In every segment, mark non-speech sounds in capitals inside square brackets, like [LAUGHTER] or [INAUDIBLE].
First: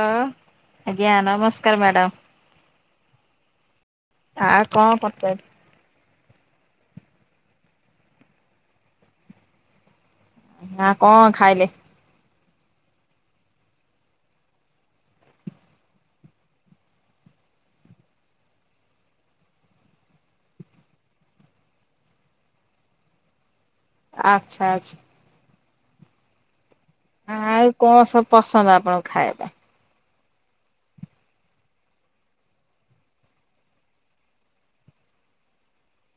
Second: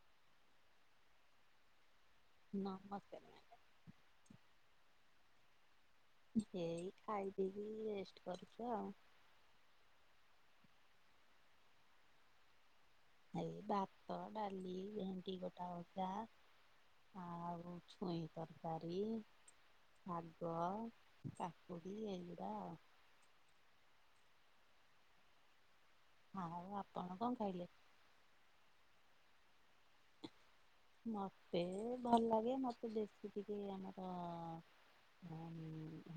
ହଁ ଆଜ୍ଞା ନମସ୍କାରେ ମ୍ୟାଡ଼ାମ। ନମସ୍କାରେ। ଆ କଣ କରୁଚ କି? ଏଇ ଖାଇଦେଇକି ରେଷ୍ଟ କରୁଚୁ ଆଉ। ନା କଣ ଖାଇଲେ? ଏଇ ଭାତ ଡ଼ାଲି ଭେଣ୍ଡି ଗୋଟା ଭଜା। ଆଉ ଛୁଇଁ ତରକାରୀ। ଶାଗ କାକୁଡ଼ି ଏଇ ଗୁଡ଼ା ଆଉ। ଆଚ୍ଛା ଆଚ୍ଛା। ଆଉ ଆପଣ କଣ ଆଉ ଖାଇଲେ? କଣ ସବୁ ପସନ୍ଦ ଆପଣଙ୍କ ଖାଇବା। ମତେ ଭଲ ଲାଗେ ମତେ ବେଶୀ ଟିକେ ଆମର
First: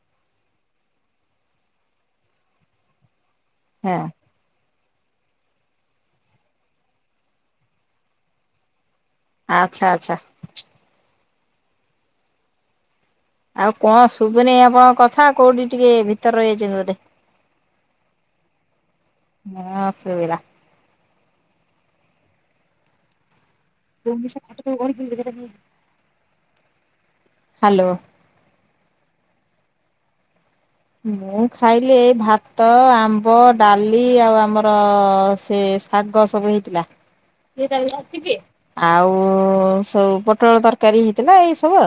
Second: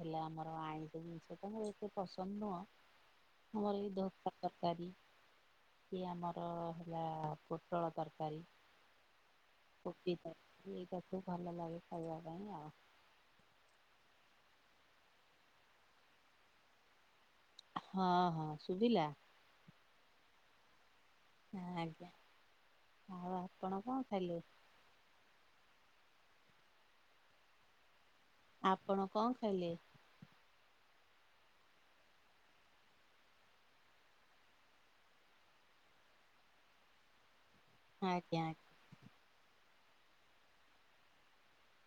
ହେଲେ ଆମର ଆଇଁଷ ଜିନିଷ ଟା ଏତେ ପସନ୍ଦ ନୁହଁ। ମୋରବି ହଁ ଦରକାରେ। ତରକାରୀ କି ଆମର ହେଲା ପୋଟଳ ତରକାରୀ। ଆଚ୍ଛା ଆଚ୍ଛା। ପକେଇତା ଇଏ ତାକୁ ଭଲ ଲାଗେ ଖାଇବା ପାଇଁ ଆଉ। ଆଉ କଁ ଶୁବୁନେଇ ଆପଣଙ୍କ କଥା କୋଉଠି ଟିକେ ଭିତରେ ରହିଯାଇଚନ୍ତି ବୋଧେ। ହଁ ହଁ ଶୁଭିଲା? ହଁ ଶୁବିଲା। ଆଜ୍ଞା ଆଉ। ଆପଣ କଣ ଯୋଉଠି ଖାଇଲେ? ସେ ଖଟତଳୁ ଗଡିଥିଲୁ ସେଟାକିଏ? ହାଲୋ। ଆପଣ କଣ ଖାଇଲେ? ମୁଁ ଖାଇଲି ଏଇ ଭାତ ଆମ୍ବ ଡ଼ାଲି ଆଉ ଆମର ସେସେ୍ ଶାଗ ସବୁ ହେଇଥିଲା। ଆଜ୍ଞା ଆଜ୍ଞା। ଆଉ ସବୁ ପୋଟଳ ତରକାରୀ ହେଇଥିଲା ଏଇ ସବୁ।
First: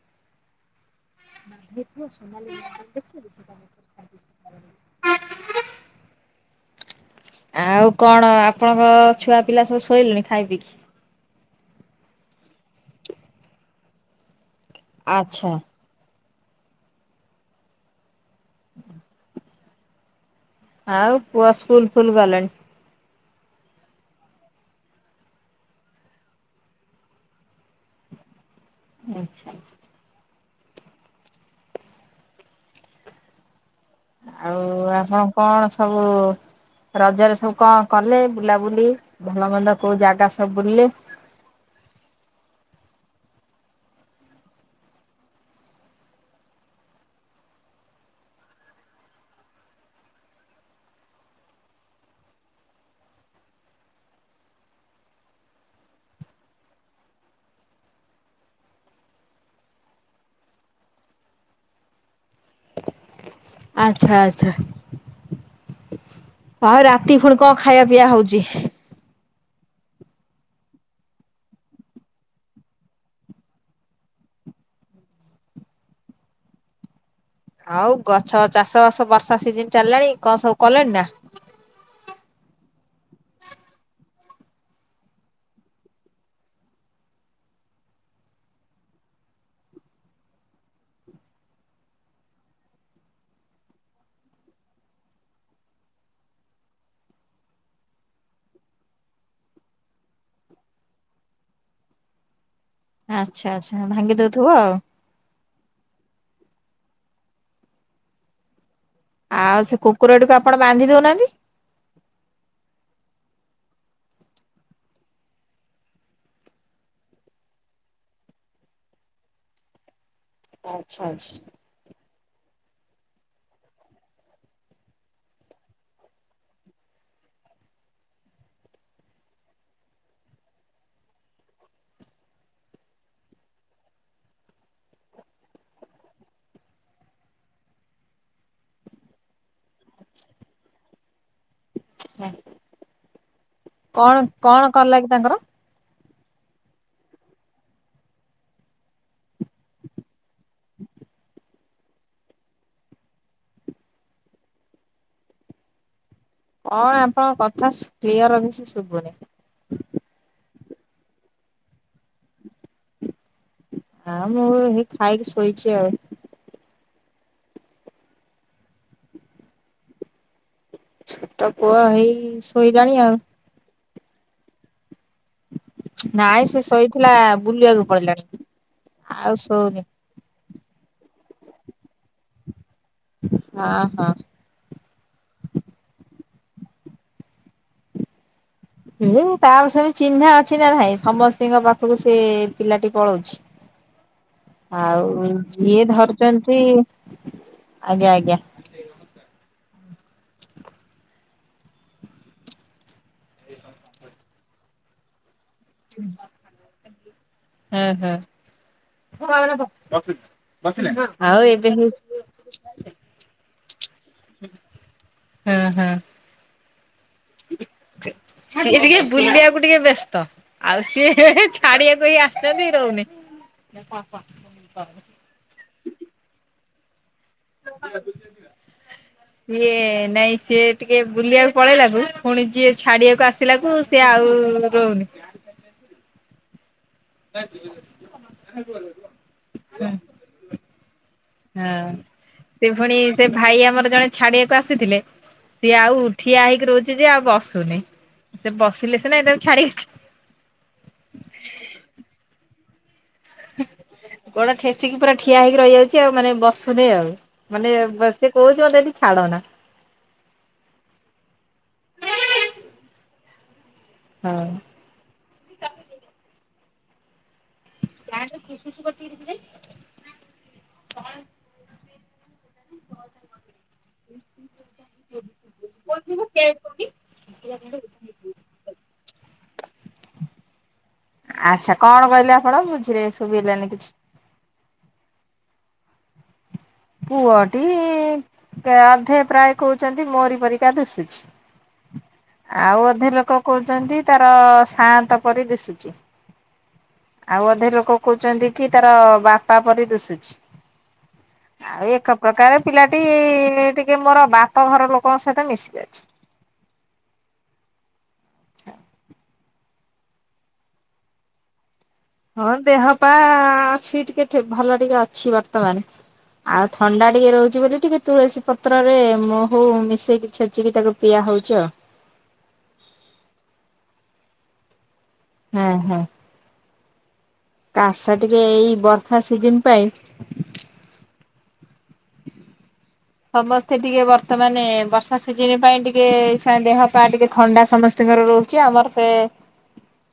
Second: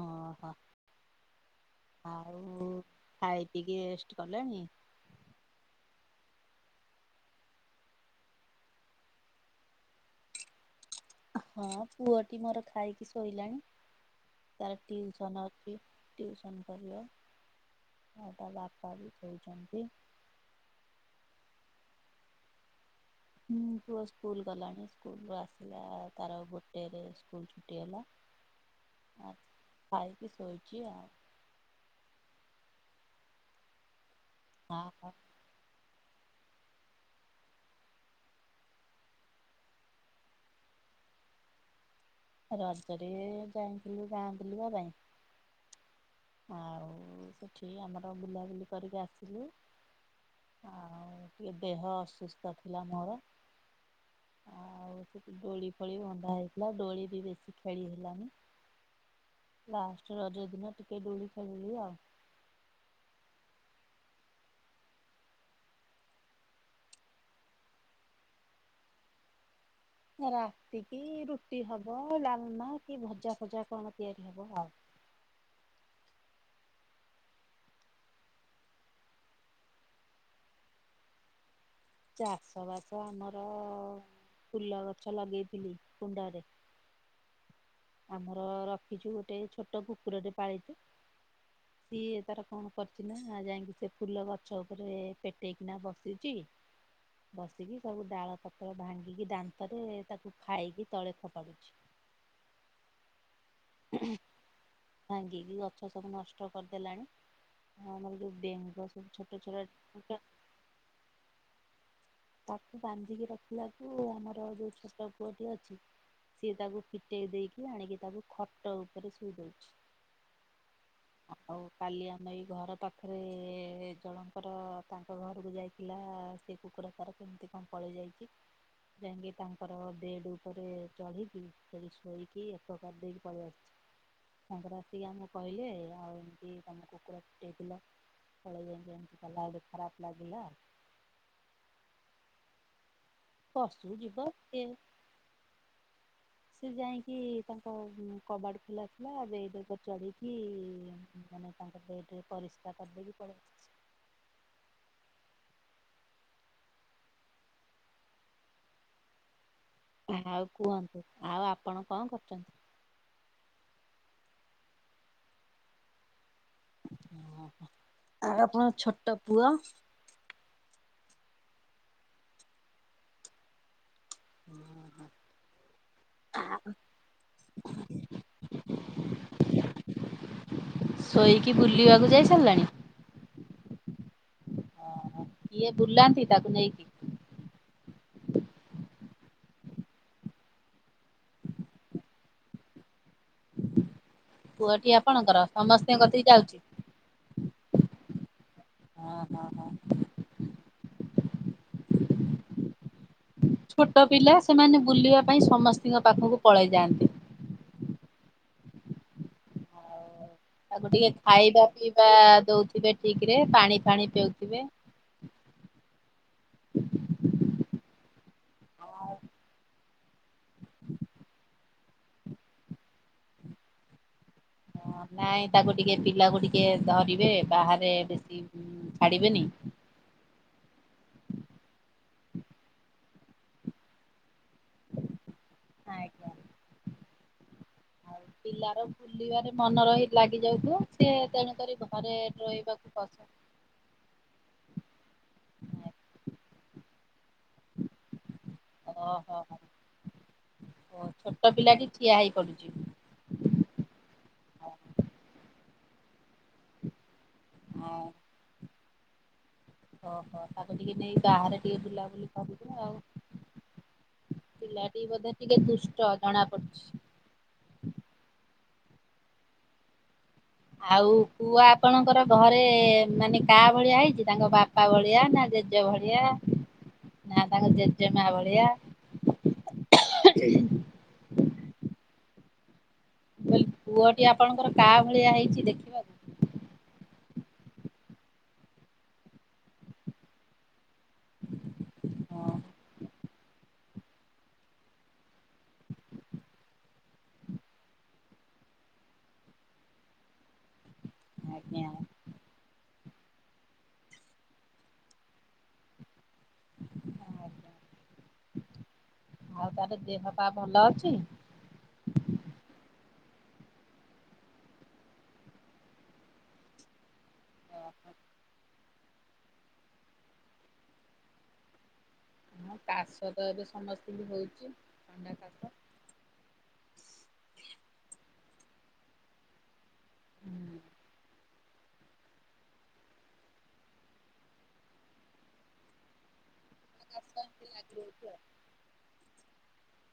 ହଁ ହୋ ଆଉ ଖାଇ ପିଇକି ରେଷ୍ଟେ କଲେଣି? ଆଉ କଣ ଆପଣଙ୍କ ଛୁଆ ପିଲା ସବୁ ଶୋଇଲେଣି ଖାଇ ପିଇକି? ହଁ ପୁଅଟି ମୋର ଖାଇକି ଶୋଇଲାଣି ତାର ଟିଉସନ୍ ଆଚ୍ଛା ଅଛି। ଟିଉସନ୍ କରିବ ଆଉ ତା ବାପା ବି କହୁଚନ୍ତି। ଆଉ ପୁଅ ସ୍କୁଲ୍ ଫୁଲ୍ ଗଲାଣି? ହୁଁ ପୁଅ ସ୍କୁଲ ଗଲାଣି ସ୍କୁଲୁ ଆସିଲା ତାର ଗୋଟେରେ ସ୍କୁଲୁ ଛୁଟି ହେଲା। ଆଚ୍ଛା ଆଛା। ଖାଇକି ଶୋଇଚି ଆଉ। ଆଉ ଆପଣ କଣ ସବୁ ରଜରେ ସବୁ କଣ କଲେ ବୁଲାବୁଲି ଭଲ ମନ୍ଦ କୋଉ ଜାଗା ସବୁ ବୁଲିଲେ? ରଜରେ ଯାଇଥିଲୁ ଗାଁବୁଲି ବା ପାଇଁ। ଆଉ ସେଠି ଆମର ବୁଲାବୁଲି କରିକି ଆସିଲୁ। ଆଉ ଟିକେ ଦେହ ଅସୁସ୍ଥ ଥିଲା ମୋର। ଆଉ ସେଠି ଦୋଳି ଫୋଳି ବନ୍ଧା ହେଇଥିଲା ଦୋଳି ବି ବେଶି ଖେଳି ହେଲାନେହିଁ। [INAUDIBLE] ଲାଷ୍ଟେ ରଜ ଦିନ ଟିକେ ଦୋଳି ଖେଳଳି ଆଉ। ଆଚ୍ଛା ଆଚ୍ଛା। ହଁ ରାତି ଫୁଣି କଣ ଖାଇବା ପିଇଆ ହୋଉଚି? ରାତି କିି ରୁଟି ହବ ଡାଲମା କି ଭଜା ଫଜା କଣ ତିଆରି ହବ ଆଉ। ଆଉ ଗଛ ଚାଷ ବାସ ବର୍ଷା ସିଜନ ଚାଲିଲାଣି କଣ ସବୁ କଲେଣି ନା? ଚାଷ ବାସ ଆମର ଫୁଲ ଗଛ ଲଗେଇଥିଲି କୁଣ୍ଡରେ। ଆମର ରଖିଛୁ ଗୋଟେ ଛୋଟ କୁକୁରଟେ ପାଳିିଛୁ। ହ ସିଏ ତାର କଣ କରିୁଛି ନା ଯାଇକି ସେ ଫୁଲ ଗଛ ଉପରେ ପେଟେଇକିନା ବସିଛି। ବସିକି ସବୁ ଡାଳ ପତ୍ର ଭାଙ୍ଗିକି ଦାନ୍ତରେ ତାକୁ ଖାଇକି ତଳେଖପଡୁଛି। ଆଚ୍ଛା ଆଚ୍ଛା ଭାଙ୍ଗିଦଉଥିବ ଆଉ। ଭାଙ୍ଗି ଗଛ ସବୁ ନଷ୍ଟ କରିଦେଲାଣି ଆ ଆମର ଯୋଉ ବେଙ୍ଗ ଛୋଟ ଆଉ ସେ ଛୋଟ କୁକୁରଟିକୁ ଆପଣ ବାନ୍ଧି ଦଉନାହାନ୍ତି। ତାକୁ ବାନ୍ଧିକି ରଖିଲାକୁୁ ଆମର ଯୋଉ ପୁଅଟି ଅଛି। ସିଏ ତାକୁ ଫିଟେଇ ଦେଇକି ଆଣିକି ତାକୁ ଖଟ ଉପରେ ଶୋଇ ଦଉଛି। ଆଚ୍ଛା ଆଚ୍ଛା। ହଉ କାଲି ଆମେ ଏଇ ଘର ପାଖରେ ଜଳଙ୍କର ତାଙ୍କ ଘରକୁ ଯାଇଥିଲା ସେ କୁକୁରା କ କେମିତି କଣ ପଳେଇ ଯାଇଛି। ଯାଇକି ତାଙ୍କର ବେଡ ଉପରେ ଚଢିକି ସେଠି ଶୋଇକି ଏକକାର ଦେଇକି ପଳେଇ ଆସିଛି। ସାଙ୍କର ଆସିକି ଆମ କହିଲେ ଆଉ ଏମତି ତମ କୁକୁର ଫିଟେଇଥିଲ। ପଳ ତା ଲ ହଲେ ଖରାପ ଲାଗିଲା। ପଶୁ କଣ ଜୀବ ସେ କଣ କଲେ କି ତାଙ୍କର? ସେ ଯାଇକି ତାଙ୍କ କବାଡ଼ି ଖେଲା ଥିଲା ଦେଇ ଦେକ ଚଢ଼ିକି ମାନେ ତାଙ୍କ ବେଡ ରେ ପରିସ୍ରା କରିଦକ ବି ପଡ କଣ ଆପଣଙ୍କ କଥା କ୍ଲିୟର ରହିଛି ଶୁଭୁନି। ଆଉ କୁହନ୍ତୁ ଆଉ ଆପଣ କଣ କରୁଛନ୍ତି? ହଁ ମୁଁ ହେଇ ଖାଇକି ଶୋଇଛି ଆଉ। ଆଉ ଆପଣଙ୍କ ଛୋଟ ପୁଅ। ଛୋଟ ପୁଅ ହେଇ ଶୋଇଲାଣି ଆଉ। ହୁଁ ହଁ ନାଇଁ ସେ ଶୋଇଥିଲା ବୁଲିବାକୁ ପଡିଲାଣି ଆଉ ଶଉନି ଶୋଇକି ବୁଲିବାକୁ ଯାଇସାରିଲାଣି ହଁ ହଁ ଇଏ ବୁଲାନ୍ତି ତାକୁ ନେଇକି ହୁଁ ତାର ସେବି ଚିହ୍ନା ଅଛି ନା ଭାଇ ସମସ୍ତଙ୍କ ପାଖକୁ ସେ ପିଲାଟି ପଳଉଛି। ପୁଅଟି ଆଉ ଆପଣଙ୍କର ଯିଏ ସମସ୍ତଙ୍କ କତିକି ଯାଉଛି? ଧରୁଛନ୍ତି ଆଜ୍ଞା ଆଜ୍ଞା। ହଁ ହଁ ହଁ। ଛୋଟ ପିଲା ସେମାନେ ବୁଲିବା ପାଇଁ ସମସ୍ତଙ୍କ ପାଖକୁ ପଳେଇ ଯାଆନ୍ତି। ହୁଁ ହୁଁ ତାକୁ ଟିକେ ଆଉ ଖାଇବା ଏବେ ହେଇ ପିଇବା ଦଉଥିବେ ଠିକ ରେ ପାଣି ଫାଣି ପିଉଥିବେ। ହୁଁ ହୁଁ ସିଏ ଟିକେ ବୁଲିବାକୁ ଟିକେ ବ୍ୟସ୍ତ ଆଉ ସିଏ ଛାଡିିବାକୁ ହ ଆସିଛନ୍ତି ରହୁନି ନାଇଁ ତାକୁ ଟିକେ ପିଲାକୁ ଟିକେ ଧରିବେ ବାହାରେ ବେଶୀ ଛାଡ଼ିବେନି। ଏ ନାଇଁ ସେ ଟିକେ ବୁଲିବାକୁ ପଳେଇଲାଗକୁ ପୁଣି ଯିଏ ଛାଡିବାକୁ ଆସିଲା କ ସିଏ ଆଉ ରହୁନି। ଆଜ୍ଞା। [UNINTELLIGIBLE] ଆଉ ପିଲାର ବୁଲିବାରେ ମନ ରହି ଲାଗିଯାଉଥ ସେ ତେଣୁକ ହଁ ଘରେ ସେ ରହିବାକୁ ପୁଣି ପସନ୍ଦ ସେ ଭାଇ ଆମର ଜଣେ ଛାଡିବାକୁ ଆସିଥିଲେ ସିଏ ନାହିଁ। ଆଉ ଠିଆ ହେଇକି ରହୁଛି ଯେ ଆଉ ବସୁନି। ସେ ବସିଲେ ସିନା ଏଟା କୁ ଛଡି ଆସି ଓ ଛୋଟ ପିଲାଟି ଠିଆ ହେଇ ପଡୁଛି। କଣ ଠେସିକି ପୁରା ଠିଆ ହେଇକି ରହିଯାଉଛି ଆଉ ମାନେ ବସୁନି ଆଉ ମାନେ ଆଉ ବସେ କହୁଛି ମୋତେଦି ଛଡ଼ନା ଓହୋ ତାକୁ ଟିକେ ନେଇ ବାହାରେ ଟିକେ ବୁଲା ବୁଲି କରୁଛ ଆଉ ହଁ। ପିଲାଟି ବୋଧେ ଟିକେ ଦୁଷ୍ଟ ଜଣା ପଡୁଛି। ଯାରୁ [INAUDIBLE] ଆଉ ପୁଅ ଆପଣଙ୍କର ଘରେ ମାନେ କା ଭଳିଆ ହେଇଛି ତାଙ୍କ ବାପା ଭଳିଆ ନା ଜେଜେ ଭଳିଆ। [INAUDIBLE] ନା ତାଙ୍କ ଜେଜେମା ଭଳିଆ ଆଚ୍ଛା କଣ କହିଲେ ଆପଣ ବୁଝିରେ ଶୁଭିଲାନି କୋଇହ କିଛି? ପୁଅଟି ଆପଣଙ୍କର କାହା ଭଳିଆ ହେଇଛି ଦେଖିବାକୁ? ପୁଅଟି ଅଧେ ପ୍ରାୟ କହୁଛନ୍ତି ମୋରି ପରିକା ଦିଶୁଛି। ହଁ ଆଉ ଅଧେ ଲୋକ କହୁଛନ୍ତି ତାର ସାନ୍ତ ପରି ଦିଶୁଛି। [INAUDIBLE] ଆଉ ଅଧେ ଲୋକ କହୁଛନ୍ତି କି ତାର ବାପା ପରି ଦୁଶୁଛି। ଆଜ୍ଞା ଆଉ ଏକ ପ୍ରକାର ପିଲାଟି ଟିକେ ମୋର ବାପଘର ଲୋକଙ୍କ ସହିତ ମିଶି ଯାଇଛି। ଆଜ୍ଞା ଆଉ ତାର ଦେହ ପା ଭଲ ଅଛି? ହଁ ଦେହ ପା ଅଛି ଟିକେ ଭଲ ଟିକେ ଅଛି ବର୍ତ୍ତମାନ। ଆଉ ଥଣ୍ଡା ଟିକେ ରହୁଛି ବୋଲି ଟିକେ ତୁଳସୀ ପ ପତ୍ରରେ ମହୁ ମିଶେଇକି ଛେଚିକି ତାକୁ ପିଆ ହଉଛି ଆଉ। ହଁ କାଶ ତ ଏବେ ସମସ୍ତିଙ୍କି ହଉଛି। ଥଣ୍ଡା କାଶ। ହଁ-ହଁ। କାଶ ଟିକେ ଏଇ ବର୍ଷା ସିଜନ ପାଇଁ ସମସ୍ତେ ଟିକେ ବର୍ତ୍ତମାନ ବର୍ଷା ସିଜନ ପାଇଁ ଟିକେ ସଂଗ ଦେହ ପା କାଶ ଟିକେ ଏମିତି ଥଣ୍ଡା ଲାଗି ସମସ୍ତଙ୍କର ରହୁଛି ଆମର ସେ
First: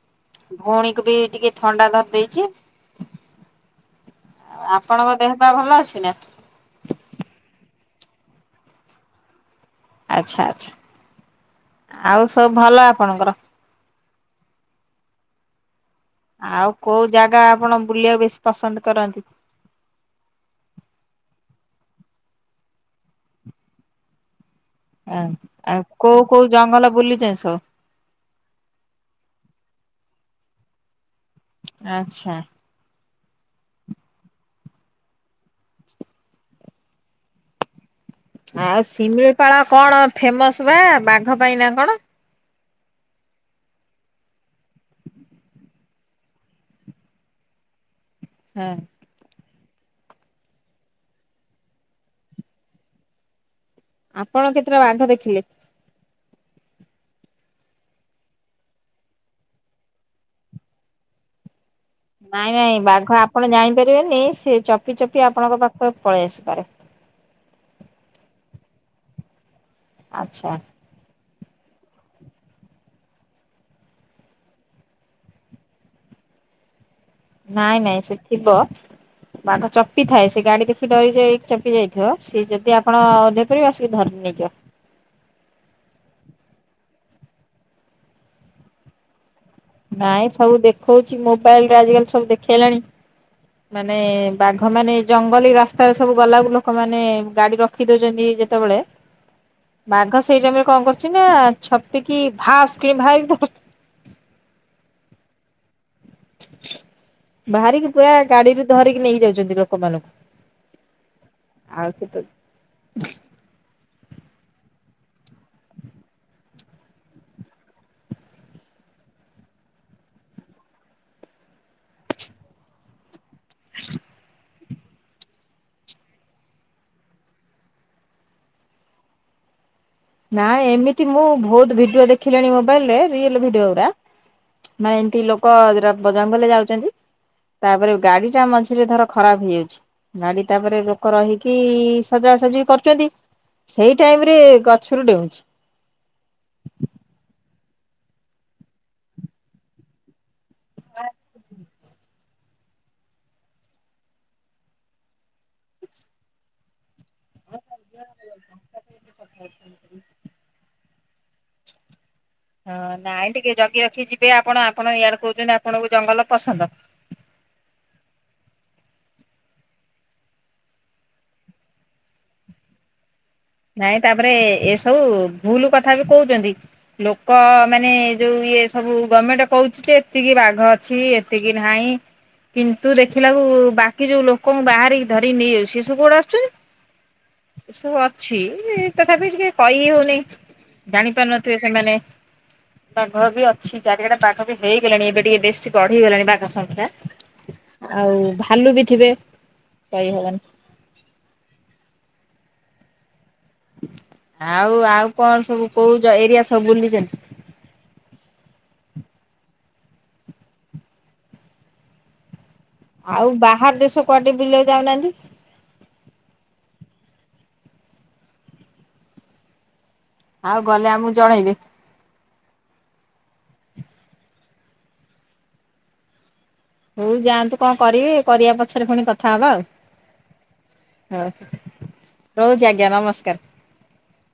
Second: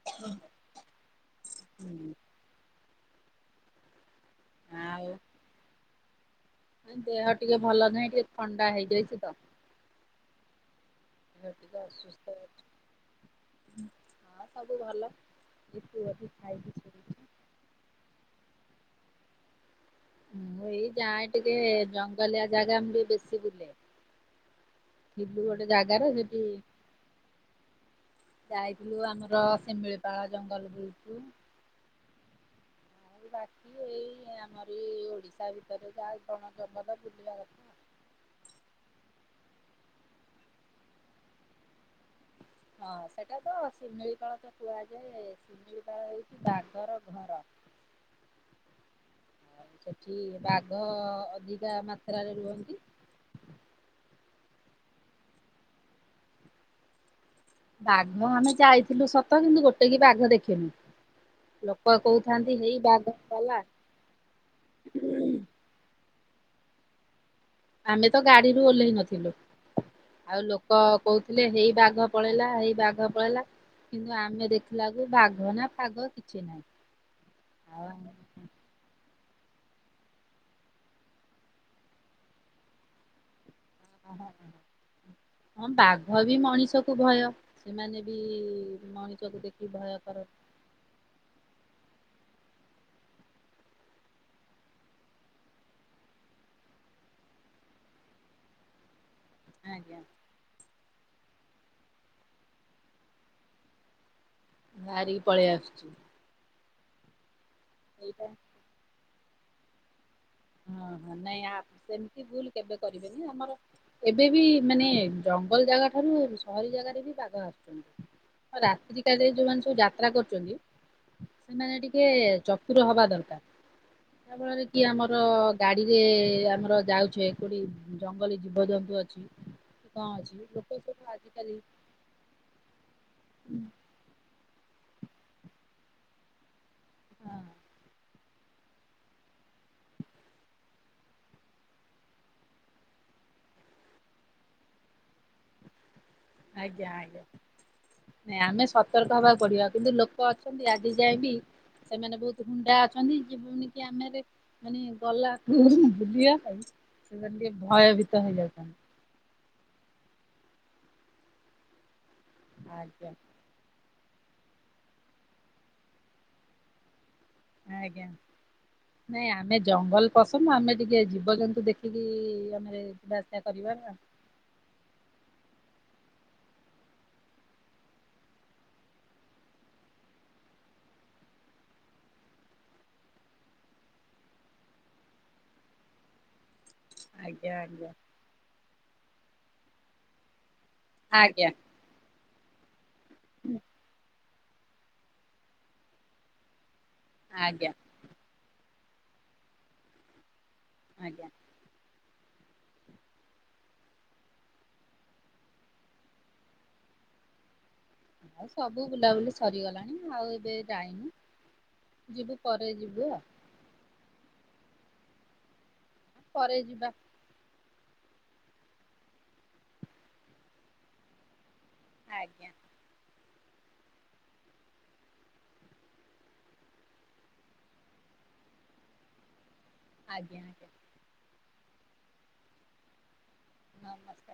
ଆଉ ଭଉଣୀକୁ ବି ଟିକେ ଥଣ୍ଡା ହୁଁ ଧରି ଦେଇଛି। ଆଉ ଆପଣଙ୍କ ଦେହ ପା ଭଲ ଅଛି ନା? ନାଇ ଦେହ ଟିକେ ଭଲ ନାହିଁ ଟିକେ ଥଣ୍ଡା ହେଇଯାଇଛି ତ। ଆଚ୍ଛା ଆଚ୍ଛା ଦେହ ଟିକେ ଅସୁସ୍ଥ ଆଉ ସବୁ ଭଲ ଆପଣଙ୍କର? ହଁ ସବୁ ଭଲ। [INAUDIBLE] ଆଉ କୋଉ ଶୋଇଛି। ଜାଗା ଆପଣ ବୁଲିବାକୁ ବେଶୀ ପସନ୍ଦ କରନ୍ତି? ମୁଁ ଏଇ ଯାଏ ଟିକେ ଜଙ୍ଗଲିଆ ଜାଗା ମୁଁ ବି ବେଶୀ ବୁଲେ। ଆ ଥିଲୁ ଗୋଟେ ଆଉ ଜାଗାରେ କୋଉ କୋଉ ସେଠି ଜଙ୍ଗଲ ବୁଲିଛନ୍ତି ସବୁ ଯାଇଥିଲୁ ଆମର ଶିମିଳିପାଳ ଜଙ୍ଗଲ ବୁଲିଚୁ। ଆଚ୍ଛା। ଆଉ ବାକି ଏଇ ଆମର ଏଇ ଓଡ଼ିଶା ଭିତରେ ଯାହା ଜଣ ଜମତ ବୁଲିବା କଥା। ଆଉ ଶିମିଳିପାଳ କଣ ଫେମସ ବା ବାଘ ପାଇଁ ନା କଣ? ହଁ ସେଟା ତ ଶିମିଳିପାଳ ତ କୁହାଯାଏ। ଶିମିଳିପାଳ ହେଉଛି ବାଘର ଘର। ହଁ। ଆଉ ସେଠି ବାଘ ଅଧିକା ମାତ୍ରାରେ ରୁହନ୍ତି। ଆପଣ କେତେଟା ବାଘ ଦେଖିଲେ? ବାଘ ଆମେ ଯାଇଥିଲୁ ସତ କିନ୍ତୁ ଗୋଟେ କି ବାଘ ଦେଖିନୁ। ଲୋକ କହୁଥାନ୍ତି ହେଇ ବାହାଘର ଗଲା। ନେଇ ସେ ଚପି ଚପି ଆପଣଙ୍କ ପାଖକୁ ପଳେଇ ଆସିପାରେ। ଆମେ ତ ଗାଡିରୁୁ ଓହ୍ଲେଇ ନଥିଲୁ ଆଉ ଆଚ୍ଛା। ଲୋକ କହୁଥିଲେ ହେଇ ବାଘ ପଳେଇଲା ହେଇ ବାଘ ପଳେଇଲା। କିନ୍ତୁ ଆମେ ଦେଖିଲାକୁୁ ବାଘ ନା ଫାଗ କିଛି ନାହିଁ। ନାଇଁ ଆଉ ନାଇଁ ସେ ଥିବ ବାଘ ଚପିଥାଏ ସେ ଗାଡି ଦେଖି ଡରି ଯାଇ ଚପି ଯାଇଥିବ। ସିଏ ଯଦି ଆପଣ ଓହ୍ଲେଇ ପଡ଼ିବେ ସ ଓହୋ। [INAUDIBLE] ହଁ ବାଘ ବି ମଣିଷକୁ ଭୟ ସେମାନେ ବି ଇ ଇ ମଣିଷକୁ ଦେଖି ଭୟ ନାଇଁ କରନ୍ତି। ସବୁ ଦେଖଉଛି ମୋବାଇଲ ରେ ଆଜିକାଲି ସବୁ ଦେଖେଇଲାଣି ମାନେ ବାଘ ମାନେ ଜଙ୍ଗଲି ରାସ୍ତାରେ ସବୁ ଗଲାକୁ ଲୋକମାନେ ଗାଡି ରଖି ରଖି ଦଉଛନ୍ତି ଯେତେବେଳେ। ଆଜ୍ଞା ବାଘ ସେଇଟାଇମରେ କଣ କରୁଛି ନା ଛପିକି ଭାସ କିଣି ଭାରି ପ ବାହାରିକି ପଳେଇ ଆସୁଛି। ବାହାରିକି ପୁରା ଏଇଟା ଗାଡିରୁ ଧରିକି ନେଇ ଯାଉଛନ୍ତି ଲୋକମାନଙ୍କୁ। ହଁ ହଁ ନାଇଁ ଆଉ ସେ ତ ସେମିତି ଭୁଲ କେବେ କରିବେନି ଆମର ଏବେ ବି ମାନେ ଜଙ୍ଗଲ ଜାଗା ଠାରୁ ସହରୀ ଜାଗାରେ ବି ବାଘ ଆସୁଛନ୍ତି। ରାତ୍ରି କାଳରେ ଯୋଉମାନେ ସବୁ ଯାତ୍ରା କରୁଛନ୍ତି। ସେମାନେ ଟିକେ ଚତୁର ହବା ଦରକାର। [UNINTELLIGIBLE] ଆମ ଆମର ଗାଡିରେ ଆମର ଯାଉଛେ କୋଉଠି ଜଙ୍ଗଲୀ ଜୀବଜନ୍ତୁ ଅଛି। କଣ ଅଛି ନାଇଁ ଲୋକ ସବୁ ଏମିତି ମୁଁ ଆଜିକାଲି ବହୁତ ଭିଡିଓ ଦେଖିଲିଣି ମୋବାଇଲରେ ରିଲ ଭିଡିଓ ଗୁରା। ମାନେ ଏମତି ଲୋକ ଜଙ୍ଗଲରେ ଯାଉଛନ୍ତି। ହଁ ତାପରେ ଗାଡି ଟା ମଝିରେ ଧର ଖରାପ ହେଇଯାଉଛି। ଗାଡି ତାପରେ ଲୋକ ରହିକି ସଜା ସଜି କରୁଛନ୍ତି ସେଇ ଟାଇମ ରେ ଗ ଛୁରୁ ଡେଉଁଛି। ଆଜ୍ଞା ଆଜ୍ଞା ନାଇ ଆମେ ସତର୍କ ହବାକୁ ପଡିବ କିନ୍ତୁ ଲୋକ ଲୋକ ଅଛନ୍ତି ଆଜି ଯାଏଁ ବି ସେମାନେ ବହୁତ ହୁଣ୍ଡା ଅଛନ୍ତି ଯେବୁନି କି ଆମେରେ ମାନେ ଗଲା ବୁଲିବା ପାଇଁ ସେମାନେ ଟିକେ ଭୟଭୀତ ହେଇଯାଉଛନ୍ତି। [INAUDIBLE] [UNINTELLIGIBLE] ହଁ ଆଜ୍ଞା ନାଇଁ ଟିକେ ଜଗି ରଖି ଯିବେ ଆପଣ ଆପଣ ଇଆଡେ କହୁଛନ୍ତି ଆପଣଙ୍କୁ ଜଙ୍ଗଲ ପସନ୍ଦ। ଆଜ୍ଞା। ନାଇଁ ଆମେ ଜଙ୍ଗଲ ପସନ୍ଦ ଆମେ ଟିକେ ଜୀବଜନ୍ତୁ ଦେଖିକି ଆମେ [UNINTELLIGIBLE] ନାଇଁ ତାପରେ ଏସବୁ ଭୁଲୁ କଥା ବି କହୁଛନ୍ତି। ଲୋକ ମାନେ ଯୋଉ ଇଏ ସବୁ ଗମେଣ୍ଟ କହୁଛି ଯେ ଏତିକି ବାଘ ଅଛି ଏ ତି କିି ନାହିଁ। କିନ୍ତୁ ଦେଖିଲାକୁୁ ବାକି ଯୋଉ ଲୋକଙ୍କୁ ବାହାରିକି ଧରିକି ନେଇଯାଉଛି ସେ ସବୁ କୋଠୁ ଆସୁଛନ୍ତି। ଆଜ୍ଞା ଆଜ୍ଞା ଏସବୁ ଅଛି ତଥାପି ଟିକେ କଇ ହଉନି। ଜାଣି ପାରୁ ଆଜ୍ଞା ନଥିବେ ସେମାନେ। ବାଘ ବି ଅଛି ଚାରିଆଡେ ବାଘ ବି ହେଇଗଲାଣି ଏବେ ଟିକେ ବେଶୀ ବଢିଗଲାଣି ବାଘ ସଂଖ୍ୟା। ଆଜ୍ଞା। ଆଉ ଭାଲୁ ବି ଥିବେ, କହି ହବନି। ଆଜ୍ଞା। ଆଉ ଆଉ କଣ ସବୁ କୋଉ ଜ ଏରିଆ ସବୁ ବୁଲିଛନ୍ତି? ଆଉ ସବୁ ବୁଲାବୁଲି ସରିଗଲାଣି ଆଉ ଏବେ ଯାଇନୁ, ଯିବୁ। ପରେ ଯିବୁ। ଆଉ ବାହାର ଦେଶ କୁଆଡେ ଟିକେ ବୁଲିଆକୁ ଯାଉନାନ୍ତି? ପରେ ଯିବା। ଆଉ ଗଲେ ଆମକୁ ଜଣେଇବେ ଆଜ୍ଞା। ହଉ ଯାଆନ୍ତୁ କଣ କରିବେ କରିବା ପଛରେ ପୁଣି କଥା ହବା ଆଉ। ଆଜ୍ଞା-ଆଜ୍ଞା। ହ ରହୁଛି ଆଜ୍ଞା ନମସ୍କାର। ନମସ୍କାର